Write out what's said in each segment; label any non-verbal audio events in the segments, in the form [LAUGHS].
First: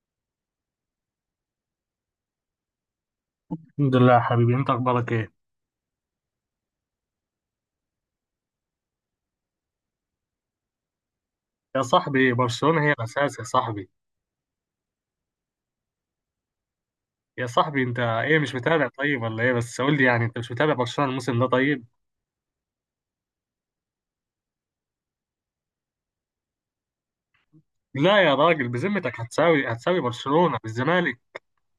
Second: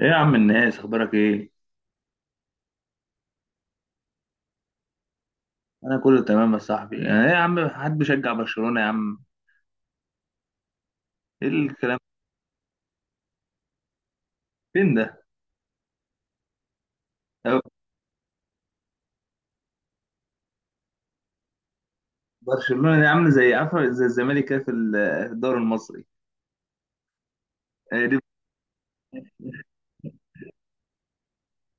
ايه يا عم، الناس، اخبارك ايه؟ الحمد لله يا حبيبي، انت اخبارك ايه؟ انا كله تمام يا صاحبي. يعني ايه يا عم، حد بيشجع برشلونة يا عم؟ ايه يا الكلام؟ صاحبي، برشلونة هي الاساس يا صاحبي. فين ده؟ يا أو صاحبي، انت ايه مش متابع طيب ولا ايه؟ بس قول لي يعني، انت مش متابع برشلونة الموسم ده طيب؟ برشلونة دي عامله زي، عارفه، زي الزمالك كده في في الدوري المصري. هي دي. لا يا راجل، بذمتك هتساوي برشلونة بالزمالك؟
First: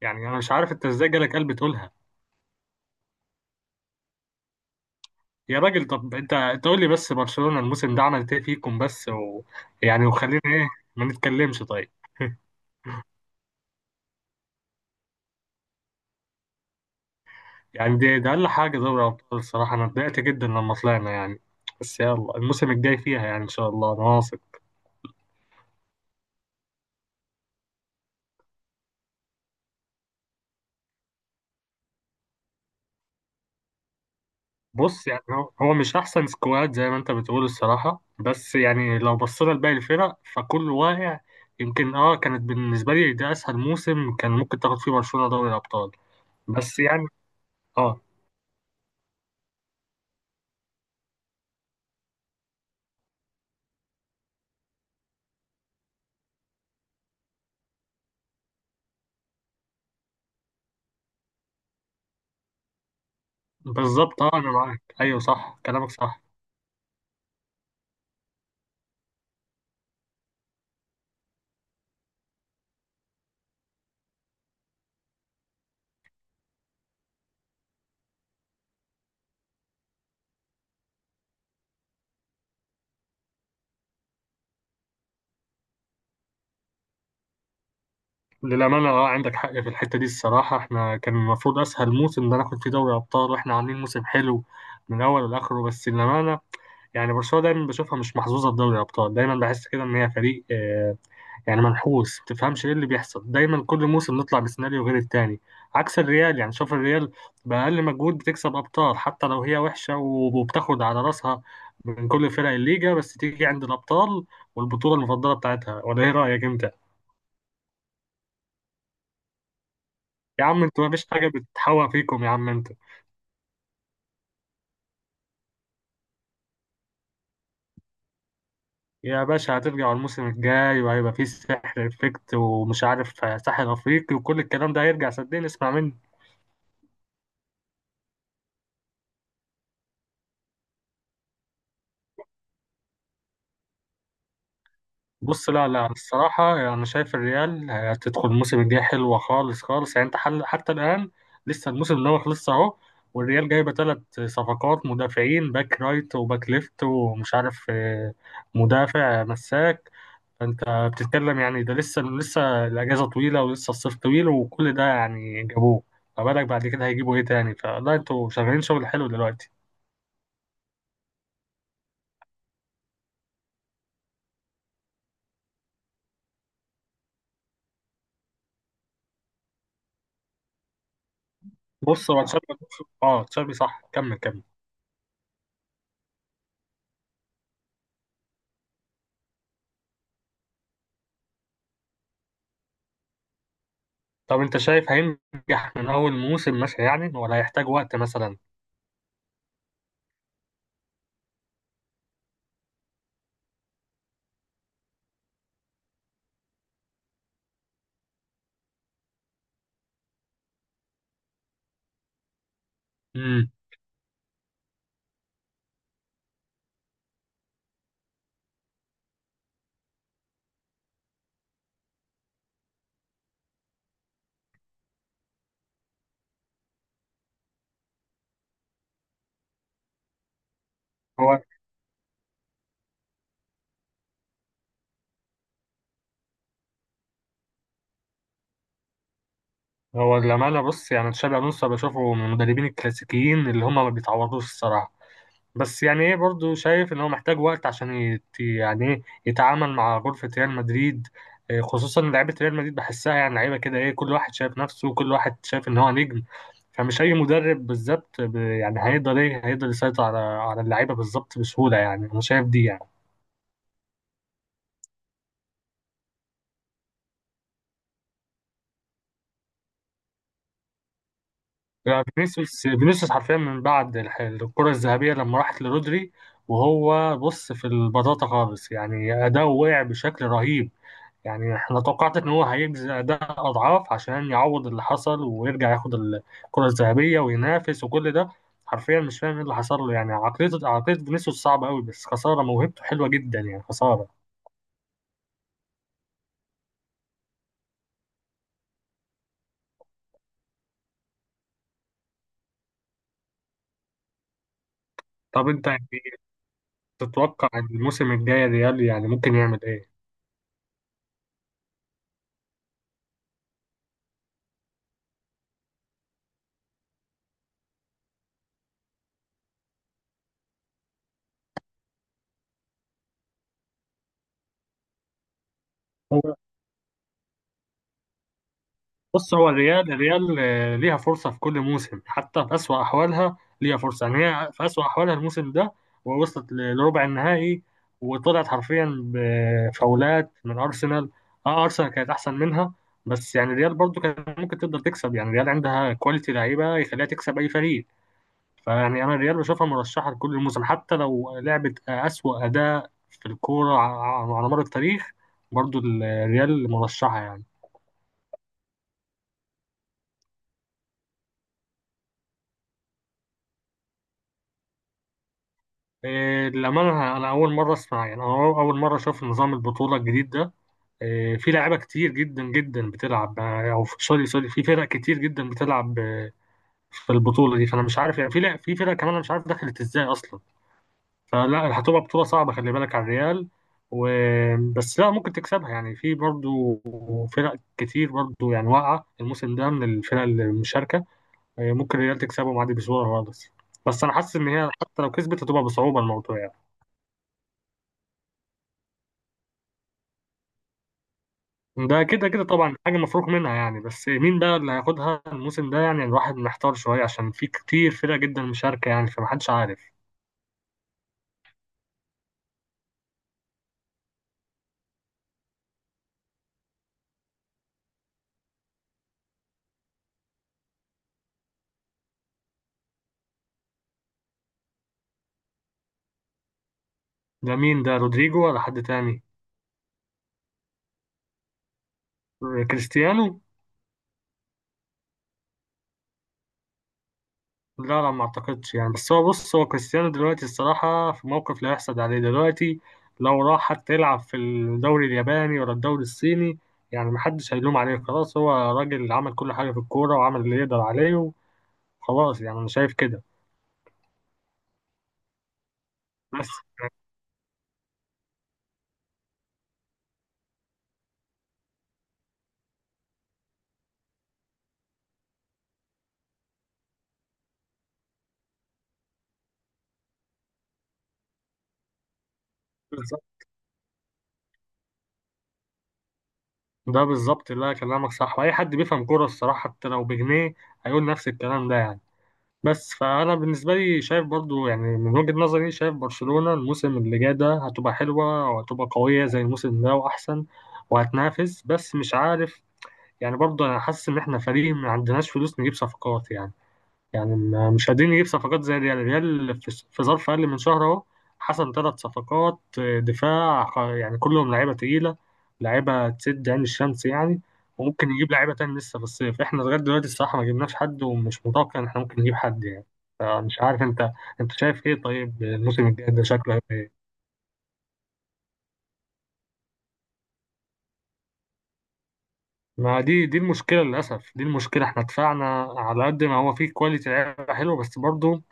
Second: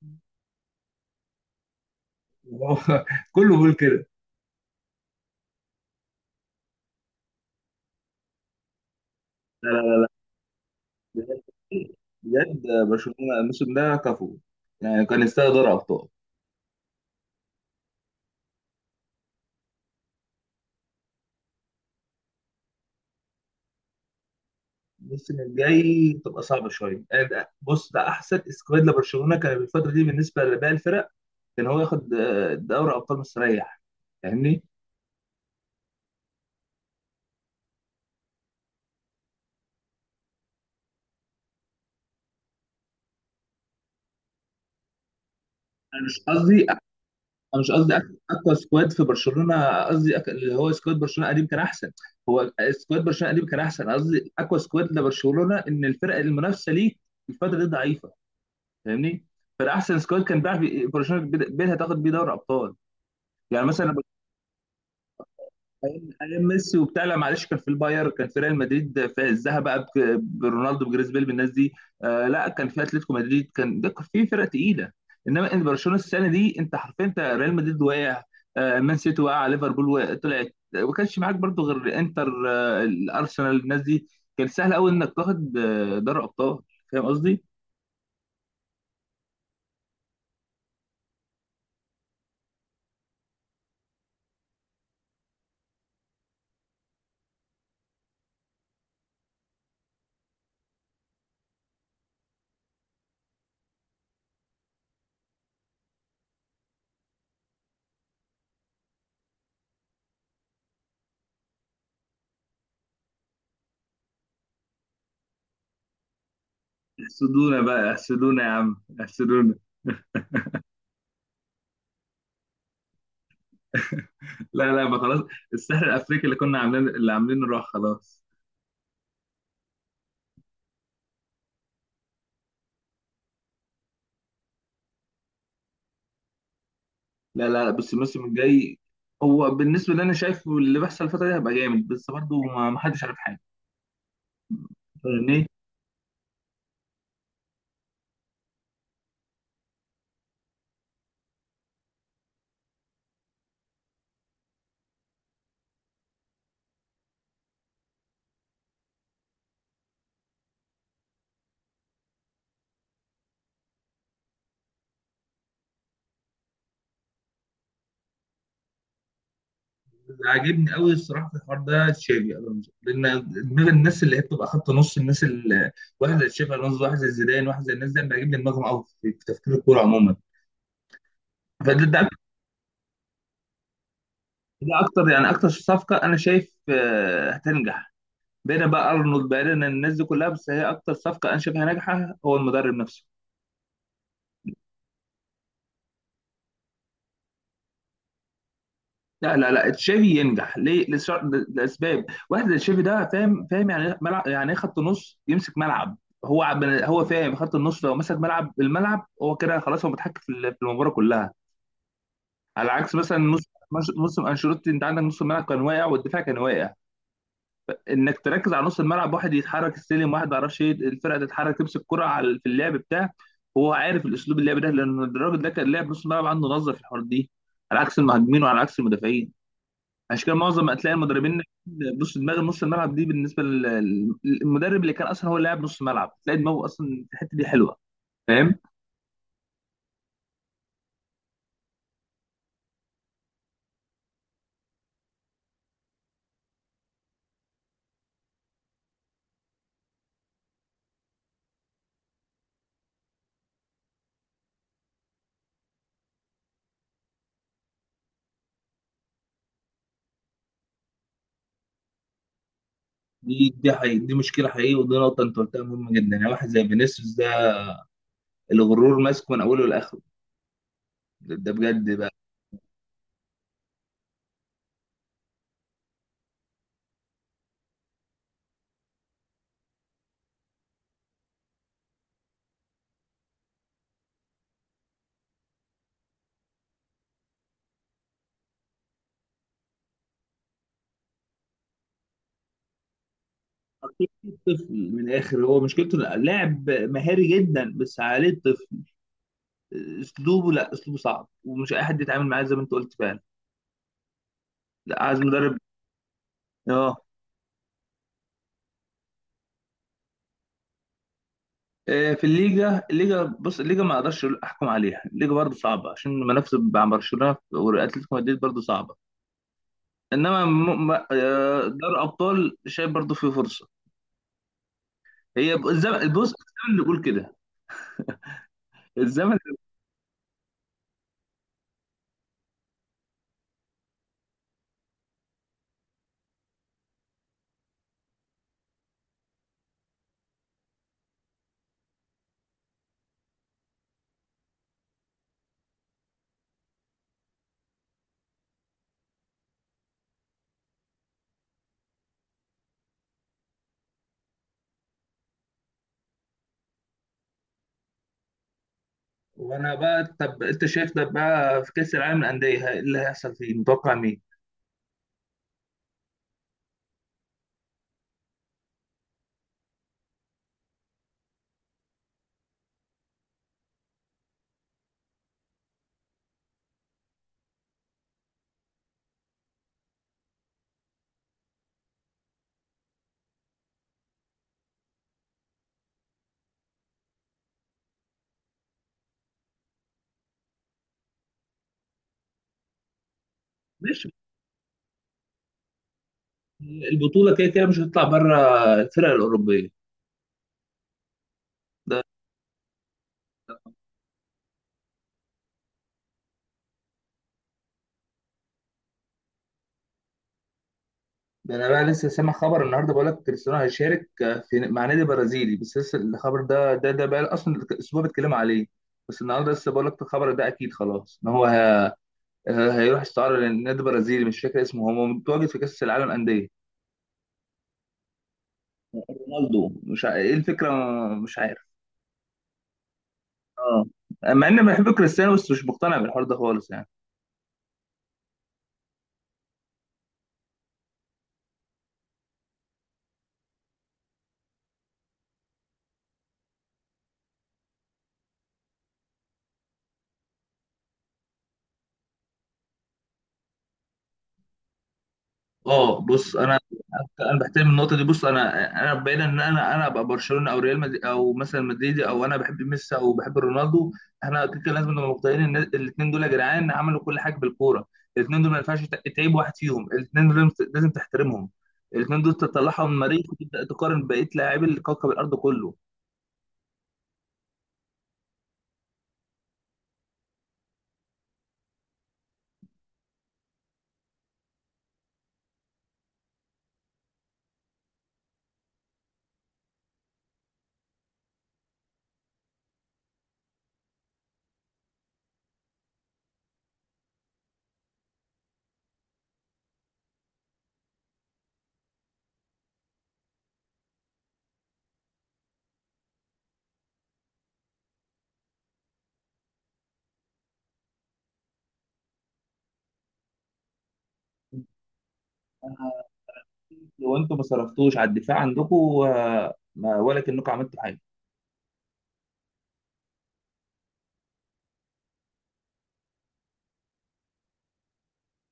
يعني انا مش عارف انت ازاي جالك قلب تقولها. [LAUGHS] كله بيقول كده. يا راجل، طب انت قول لي بس، برشلونة الموسم ده عملت ايه فيكم بس و لا، لا، يعني وخلينا ايه، ما بجد نتكلمش طيب. بجد، برشلونة الموسم ده كفو، يعني كان يستاهل دوري ابطال. يعني ده اقل حاجة دوري ابطال، الصراحة انا اتضايقت جدا لما طلعنا يعني. بس يلا الموسم الجاي فيها يعني، ان شاء الله انا واثق. الموسم الجاي تبقى صعبة شوية. يعني بص، ده أحسن اسكواد لبرشلونة كان الفترة دي بالنسبة لباقي الفرق. كان هو ياخد دوري أبطال مستريح. فاهمني؟ بص يعني هو مش احسن سكواد زي ما انت بتقول الصراحه، بس يعني لو بصينا لباقي الفرق فكل واقع. يمكن كانت بالنسبه لي ده اسهل موسم كان ممكن تاخد فيه برشلونه دوري الابطال. انا مش قصدي، انا بس يعني مش قصدي اه، اقوى سكواد في برشلونه، قصدي اللي هو سكواد برشلونه قديم كان احسن. هو سكواد برشلونه قديم كان احسن، قصدي اقوى سكواد لبرشلونه ان الفرق المنافسه ليه الفتره دي ضعيفه. فاهمني؟ فالاحسن سكواد كان بيلعب برشلونه بيتها تاخد بيه دوري ابطال. يعني مثلا بالظبط انا معاك، ايوه صح، كلامك ايام صح. أيام ميسي وبتاع. لا معلش، كان في الباير، كان في ريال مدريد في عزها بقى، برونالدو، بجريزبيل، بالناس دي. آه لا، كان في اتلتيكو مدريد، كان ده كان في فرق تقيله. انما برشلونه السنه دي انت حرفيا، انت ريال مدريد وقع، آه مان سيتي وقع، ليفربول وقع طلعت، ما كانش معاك برضو غير انتر، آه الارسنال، الناس دي، كان سهل قوي انك تاخد آه دوري ابطال. فاهم قصدي؟ للامانه عندك حق في الحته دي، الصراحه احنا كان المفروض اسهل موسم ده ناخد فيه دوري ابطال، واحنا عاملين موسم حلو من اول لاخره، بس للامانه. يعني برشلونه دايما بشوفها مش محظوظه في دوري الابطال، دايما بحس كده ان هي فريق يعني منحوس، تفهمش ايه اللي بيحصل؟ دايما كل موسم نطلع بسيناريو غير التاني. عكس الريال، يعني شوف الريال، بأقل مجهود بتكسب أبطال حتى لو هي وحشة وبتاخد على راسها من كل فرق الليجا، بس تيجي عند الأبطال والبطولة المفضلة بتاعتها، ولا ايه رأيك انت؟ احسدونا بقى، احسدونا يا عم، احسدونا. يا عم انتوا مفيش حاجة بتتحوى فيكم يا عم انتوا. [LAUGHS] لا لا بقى خلاص، السحر الافريقي اللي كنا عاملين، اللي عاملينه راح خلاص. يا باشا، هترجعوا الموسم الجاي وهيبقى فيه سحر افكت ومش عارف، ساحر افريقي وكل الكلام ده هيرجع، صدقني اسمع مني. لا لا لا، بص الموسم الجاي، هو بالنسبه اللي انا شايفه، اللي بيحصل الفتره دي هيبقى جامد، بس برضه ما حدش عارف حاجه. فاهم ايه؟ بص لا لا، الصراحة أنا يعني شايف الريال هتدخل الموسم الجاي حلوة خالص خالص، يعني أنت حل حتى الآن لسه الموسم ده ما خلصش أهو. والريال جايبة ثلاث صفقات مدافعين، باك رايت وباك ليفت ومش عارف مدافع مساك. فأنت بتتكلم يعني، ده لسه الأجازة طويلة ولسه الصيف طويل وكل ده يعني جابوه، فبالك بعد كده هيجيبوا إيه تاني؟ فلا، أنتوا شغالين شغل حلو دلوقتي. اللي عاجبني قوي الصراحه في الحوار ده تشافي الونزو، لان دماغ الناس اللي هي بتبقى خط نص، الناس اللي واحد زي تشافي الونزو، واحد زي زيدان، واحد زي الناس دي، أنا بيعجبني دماغهم قوي في تفكير الكوره عموما. فده ده, بص هو تشابي، اه تشابي صح، كمل كمل. ده اكتر، يعني اكتر صفقه انا شايف هتنجح. بعيدا بقى ارنولد، بعيدا عن الناس دي كلها، بس هي اكتر صفقه انا شايفها ناجحه هو المدرب نفسه. طب انت شايف هينجح من اول موسم مثلا يعني ولا هيحتاج وقت مثلا؟ لا لا لا، تشافي ينجح ليه؟ لاسباب، واحد زي تشافي ده فاهم، يعني ملعب، يعني إيه، خط نص يمسك ملعب. هو فاهم خط النص، لو مسك ملعب الملعب هو كده خلاص، هو متحكم في في المباراه كلها، على عكس مثلا نص، امم. نص انشيلوتي. انت عندك نص الملعب كان واقع والدفاع كان واقع، انك تركز على نص الملعب، واحد يتحرك السلم، واحد ما يعرفش ايه الفرقه، تتحرك تمسك كرة على في اللعب بتاع. هو عارف الاسلوب اللعب ده لان الراجل ده كان لاعب نص الملعب، عنده نظره في الحوار دي، على عكس المهاجمين وعلى عكس المدافعين. عشان كده معظم هتلاقي هو المدربين، بص دماغ نص الملعب دي بالنسبه للمدرب اللي كان اصلا هو اللاعب نص الملعب، تلاقي دماغه اصلا في الحته دي حلوه. فاهم؟ هو لامال، بص يعني تشابي الونسو بشوفه من المدربين الكلاسيكيين اللي هم ما بيتعوضوش الصراحه. بس يعني ايه، برضه شايف ان هو محتاج وقت عشان يعني ايه يتعامل مع غرفه ريال مدريد. اه، خصوصا لعيبه ريال مدريد بحسها يعني لعيبه كده، ايه، كل واحد شايف نفسه وكل واحد شايف ان هو نجم. فمش اي مدرب بالظبط يعني هيقدر، ايه، هيقدر يسيطر على اللعيبه بالظبط بسهوله، يعني انا شايف دي يعني. دي حقيقة، دي مشكلة حقيقية، ودي نقطة أنت قلتها مهمة جدا. يعني واحد زي فينيسيوس ده، الغرور ماسكه من أوله لآخره. ده بجد يعني بقى، فينيسيوس حرفيا من بعد الكرة الذهبية لما راحت لرودري، وهو بص في البطاطا خالص، يعني أداؤه وقع بشكل رهيب. يعني احنا توقعت ان هو هيجزي أداء أضعاف عشان يعوض اللي حصل ويرجع ياخد الكرة الذهبية وينافس وكل ده. حرفيا مش فاهم ايه اللي حصل له، يعني عقلية فينيسيوس صعبة قوي، بس خسارة موهبته حلوة جدا يعني، خسارة. طفل من الآخر. هو مشكلته إنه لاعب مهاري جدا، بس عليه طفل. أسلوبه، لا، أسلوبه صعب، ومش أي حد يتعامل معاه زي ما أنت قلت فعلا. لا، عايز طب مدرب. انت يعني آه تتوقع الموسم الجاي ريال يعني ممكن يعمل ايه؟ في الليجا، بص الليجا ما اقدرش احكم عليها، الليجا برضه صعبه عشان المنافسه مع برشلونه واتلتيكو مدريد برضه صعبه. انما دوري ابطال شايف برضه فيه فرصه، هي الزمن، بص الزمن اللي بيقول كده. بص الزمن. هو الريال ليها فرصة في كل موسم، حتى في أسوأ أحوالها ليها فرصة، يعني هي في أسوأ أحوالها الموسم ده ووصلت لربع النهائي، وطلعت حرفيا بفاولات من أرسنال. أه، أرسنال كانت أحسن منها، بس يعني الريال برضو كانت ممكن تقدر تكسب، يعني الريال عندها كواليتي لعيبة يخليها تكسب أي فريق. فيعني أنا الريال بشوفها مرشحة لكل الموسم، حتى لو لعبت أسوأ أداء في الكورة على مر التاريخ، برضو الريال مرشحة يعني. وانا بقى، طب انت شايف ده بقى في كاس العالم للانديه اللي هيحصل فيه، متوقع مين؟ إيه، للأمانة، أنا أول مرة أسمع، يعني أنا أول مرة أشوف نظام البطولة الجديد ده. إيه، في لعيبة كتير جدا جدا بتلعب أو سوري سوري، في فرق كتير جدا بتلعب في البطولة دي، فأنا مش عارف يعني، في في فرق كمان أنا مش عارف دخلت إزاي أصلا. فلا، هتبقى بطولة صعبة، خلي بالك على الريال و بس لا، ممكن تكسبها يعني، في برضو فرق كتير برضو يعني واقعة الموسم ده من الفرق المشاركة، إيه، ممكن الريال تكسبهم عادي بسهولة خالص. بس ماشي. أنا حاسس إن هي حتى لو كسبت هتبقى بصعوبة الموضوع يعني. البطوله كده كده مش هتطلع بره الفرق الاوروبيه. ده ده كده كده طبعا حاجة مفروغ منها يعني، بس مين بقى اللي هياخدها الموسم ده؟ يعني الواحد محتار شوية عشان في كتير فرق جدا مشاركة يعني، فمحدش عارف. ده انا بقى لسه سامع خبر النهارده، بقول لك كريستيانو هيشارك في، مع نادي برازيلي، بس لسه الخبر ده، بقى اصلا الاسبوع بيتكلم عليه. بس النهارده لسه بقول لك الخبر ده اكيد خلاص ان هو هيروح استعاره للنادي برازيلي، مش فاكر اسمه، هو متواجد في كاس العالم انديه. ده مين ده، رودريجو ولا حد تاني؟ رونالدو، مش ع- ايه الفكره، مش عارف. كريستيانو. اه، مع اني بحب كريستيانو بس مش مقتنع بالحوار ده خالص يعني. لا لا، ما اعتقدش يعني، بس بص هو كريستيانو دلوقتي الصراحة في موقف لا يحسد عليه دلوقتي. لو راح حتى يلعب في الدوري الياباني ولا الدوري الصيني، يعني محدش هيلوم عليه، خلاص هو راجل عمل كل حاجة في الكورة وعمل اللي يقدر عليه، وخلاص يعني أنا شايف كده. اه بص انا، انا بحترم النقطه دي. بص انا، انا بين ان انا ابقى برشلونه او ريال مدريد، او مثلا مدريدي، او انا بحب ميسي او بحب رونالدو، احنا كده كده لازم نبقى مقتنعين ان الاثنين دول يا جدعان عملوا كل حاجه بالكوره. الاثنين دول ما ينفعش تعيب واحد فيهم، الاثنين دول لازم لازم تحترمهم. الاثنين دول تطلعهم من بس المريخ وتبدا تقارن بقيه لاعبي الكوكب الارض كله. ده بالظبط، اللي كلامك صح، واي حد بيفهم كوره الصراحه حتى لو بجنيه هيقول نفس الكلام ده يعني. بس فانا بالنسبه لي شايف برضو يعني من وجهه نظري، شايف برشلونه الموسم اللي جاي ده هتبقى حلوه وهتبقى قويه زي الموسم ده واحسن وهتنافس، بس مش عارف. يعني برضو انا حاسس ان احنا فريق ما عندناش فلوس نجيب صفقات يعني، يعني مش قادرين نجيب صفقات زي الريال في ظرف أقل من شهر أهو حصل ثلاث صفقات دفاع يعني كلهم لعيبة تقيلة، لعيبة تسد عين الشمس يعني. وممكن يجيب لعيبة تاني لسه في الصيف، احنا لغاية دلوقتي الصراحة ما جبناش حد، ومش متوقع إن احنا ممكن نجيب حد يعني. فمش عارف، أنت شايف إيه طيب؟ الموسم الجاي ده شكله هيبقى إيه؟ لو انتم ما صرفتوش على الدفاع عندكم ولا كأنكم عملتوا حاجه. ما دي المشكلة، للأسف دي المشكلة، احنا دفعنا على قد ما هو فيه كواليتي لعيبة حلوة بس برضه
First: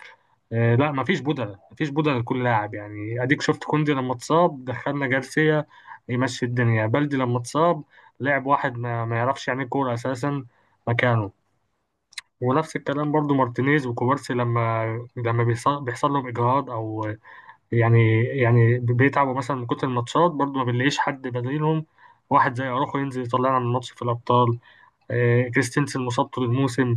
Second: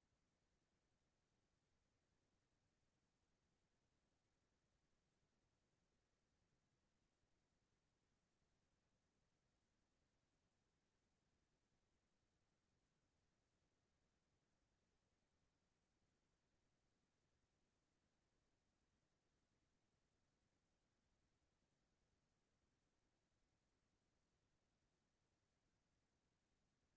لا، مفيش بدلة مفيش بدلة لكل لاعب، يعني اديك شفت كوندي لما اتصاب دخلنا جارسيا، يمشي الدنيا بلدي لما اتصاب. لعب واحد ما يعرفش يعني إيه كورة اساسا مكانه. ونفس الكلام برضو مارتينيز وكوبارسي، لما بيحصل لهم اجهاد او يعني بيتعبوا مثلا من كتر الماتشات، برضو ما بنلاقيش حد بديلهم. واحد زي اروخو ينزل يطلعنا من الماتش في الابطال، كريستنسن مصابته للموسم.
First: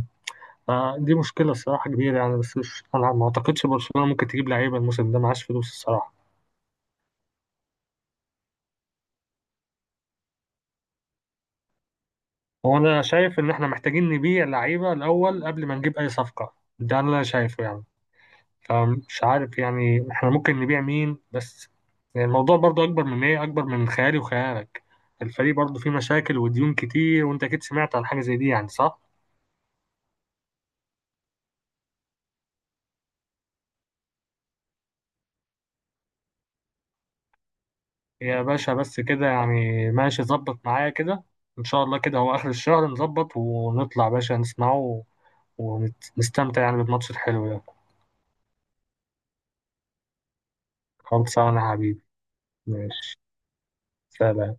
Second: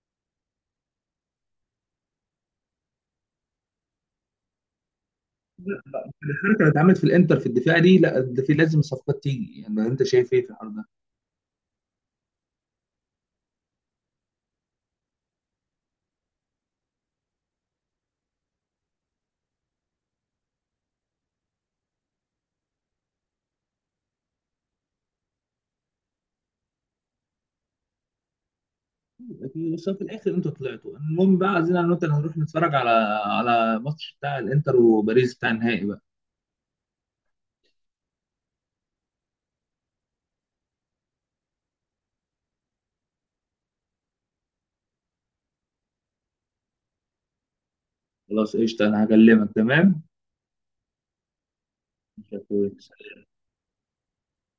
فدي مشكلة الصراحة كبيرة يعني، بس مش، أنا ما أعتقدش برشلونة ممكن تجيب لعيبة الموسم ده معاش فلوس الصراحة. الحركه اللي اتعملت في الانتر في الدفاع دي، لا ده في لازم صفقات تيجي. يعني انت شايف ايه في الحوار ده؟ هو أنا شايف إن إحنا محتاجين نبيع لعيبة الأول قبل ما نجيب أي صفقة، ده اللي أنا شايفه يعني. فمش عارف يعني، إحنا ممكن نبيع مين بس؟ يعني الموضوع برضه أكبر من إيه، أكبر من خيالي وخيالك. الفريق برضه فيه مشاكل وديون كتير، وأنت أكيد سمعت عن حاجة زي دي يعني، صح؟ بس في الاخر انتوا طلعتوا المهم بقى، عايزين انا وانت هنروح نتفرج على، على ماتش بتاع الانتر وباريس بتاع النهائي بقى. يا باشا، بس كده يعني ماشي، ظبط معايا كده. إن شاء الله كده هو آخر الشهر نظبط ونطلع باشا نسمعه، ونستمتع يعني بالماتش الحلو ده. خلاص قشطه، انا هكلمك، تمام؟ خلصانة يا حبيبي. ماشي. سلام.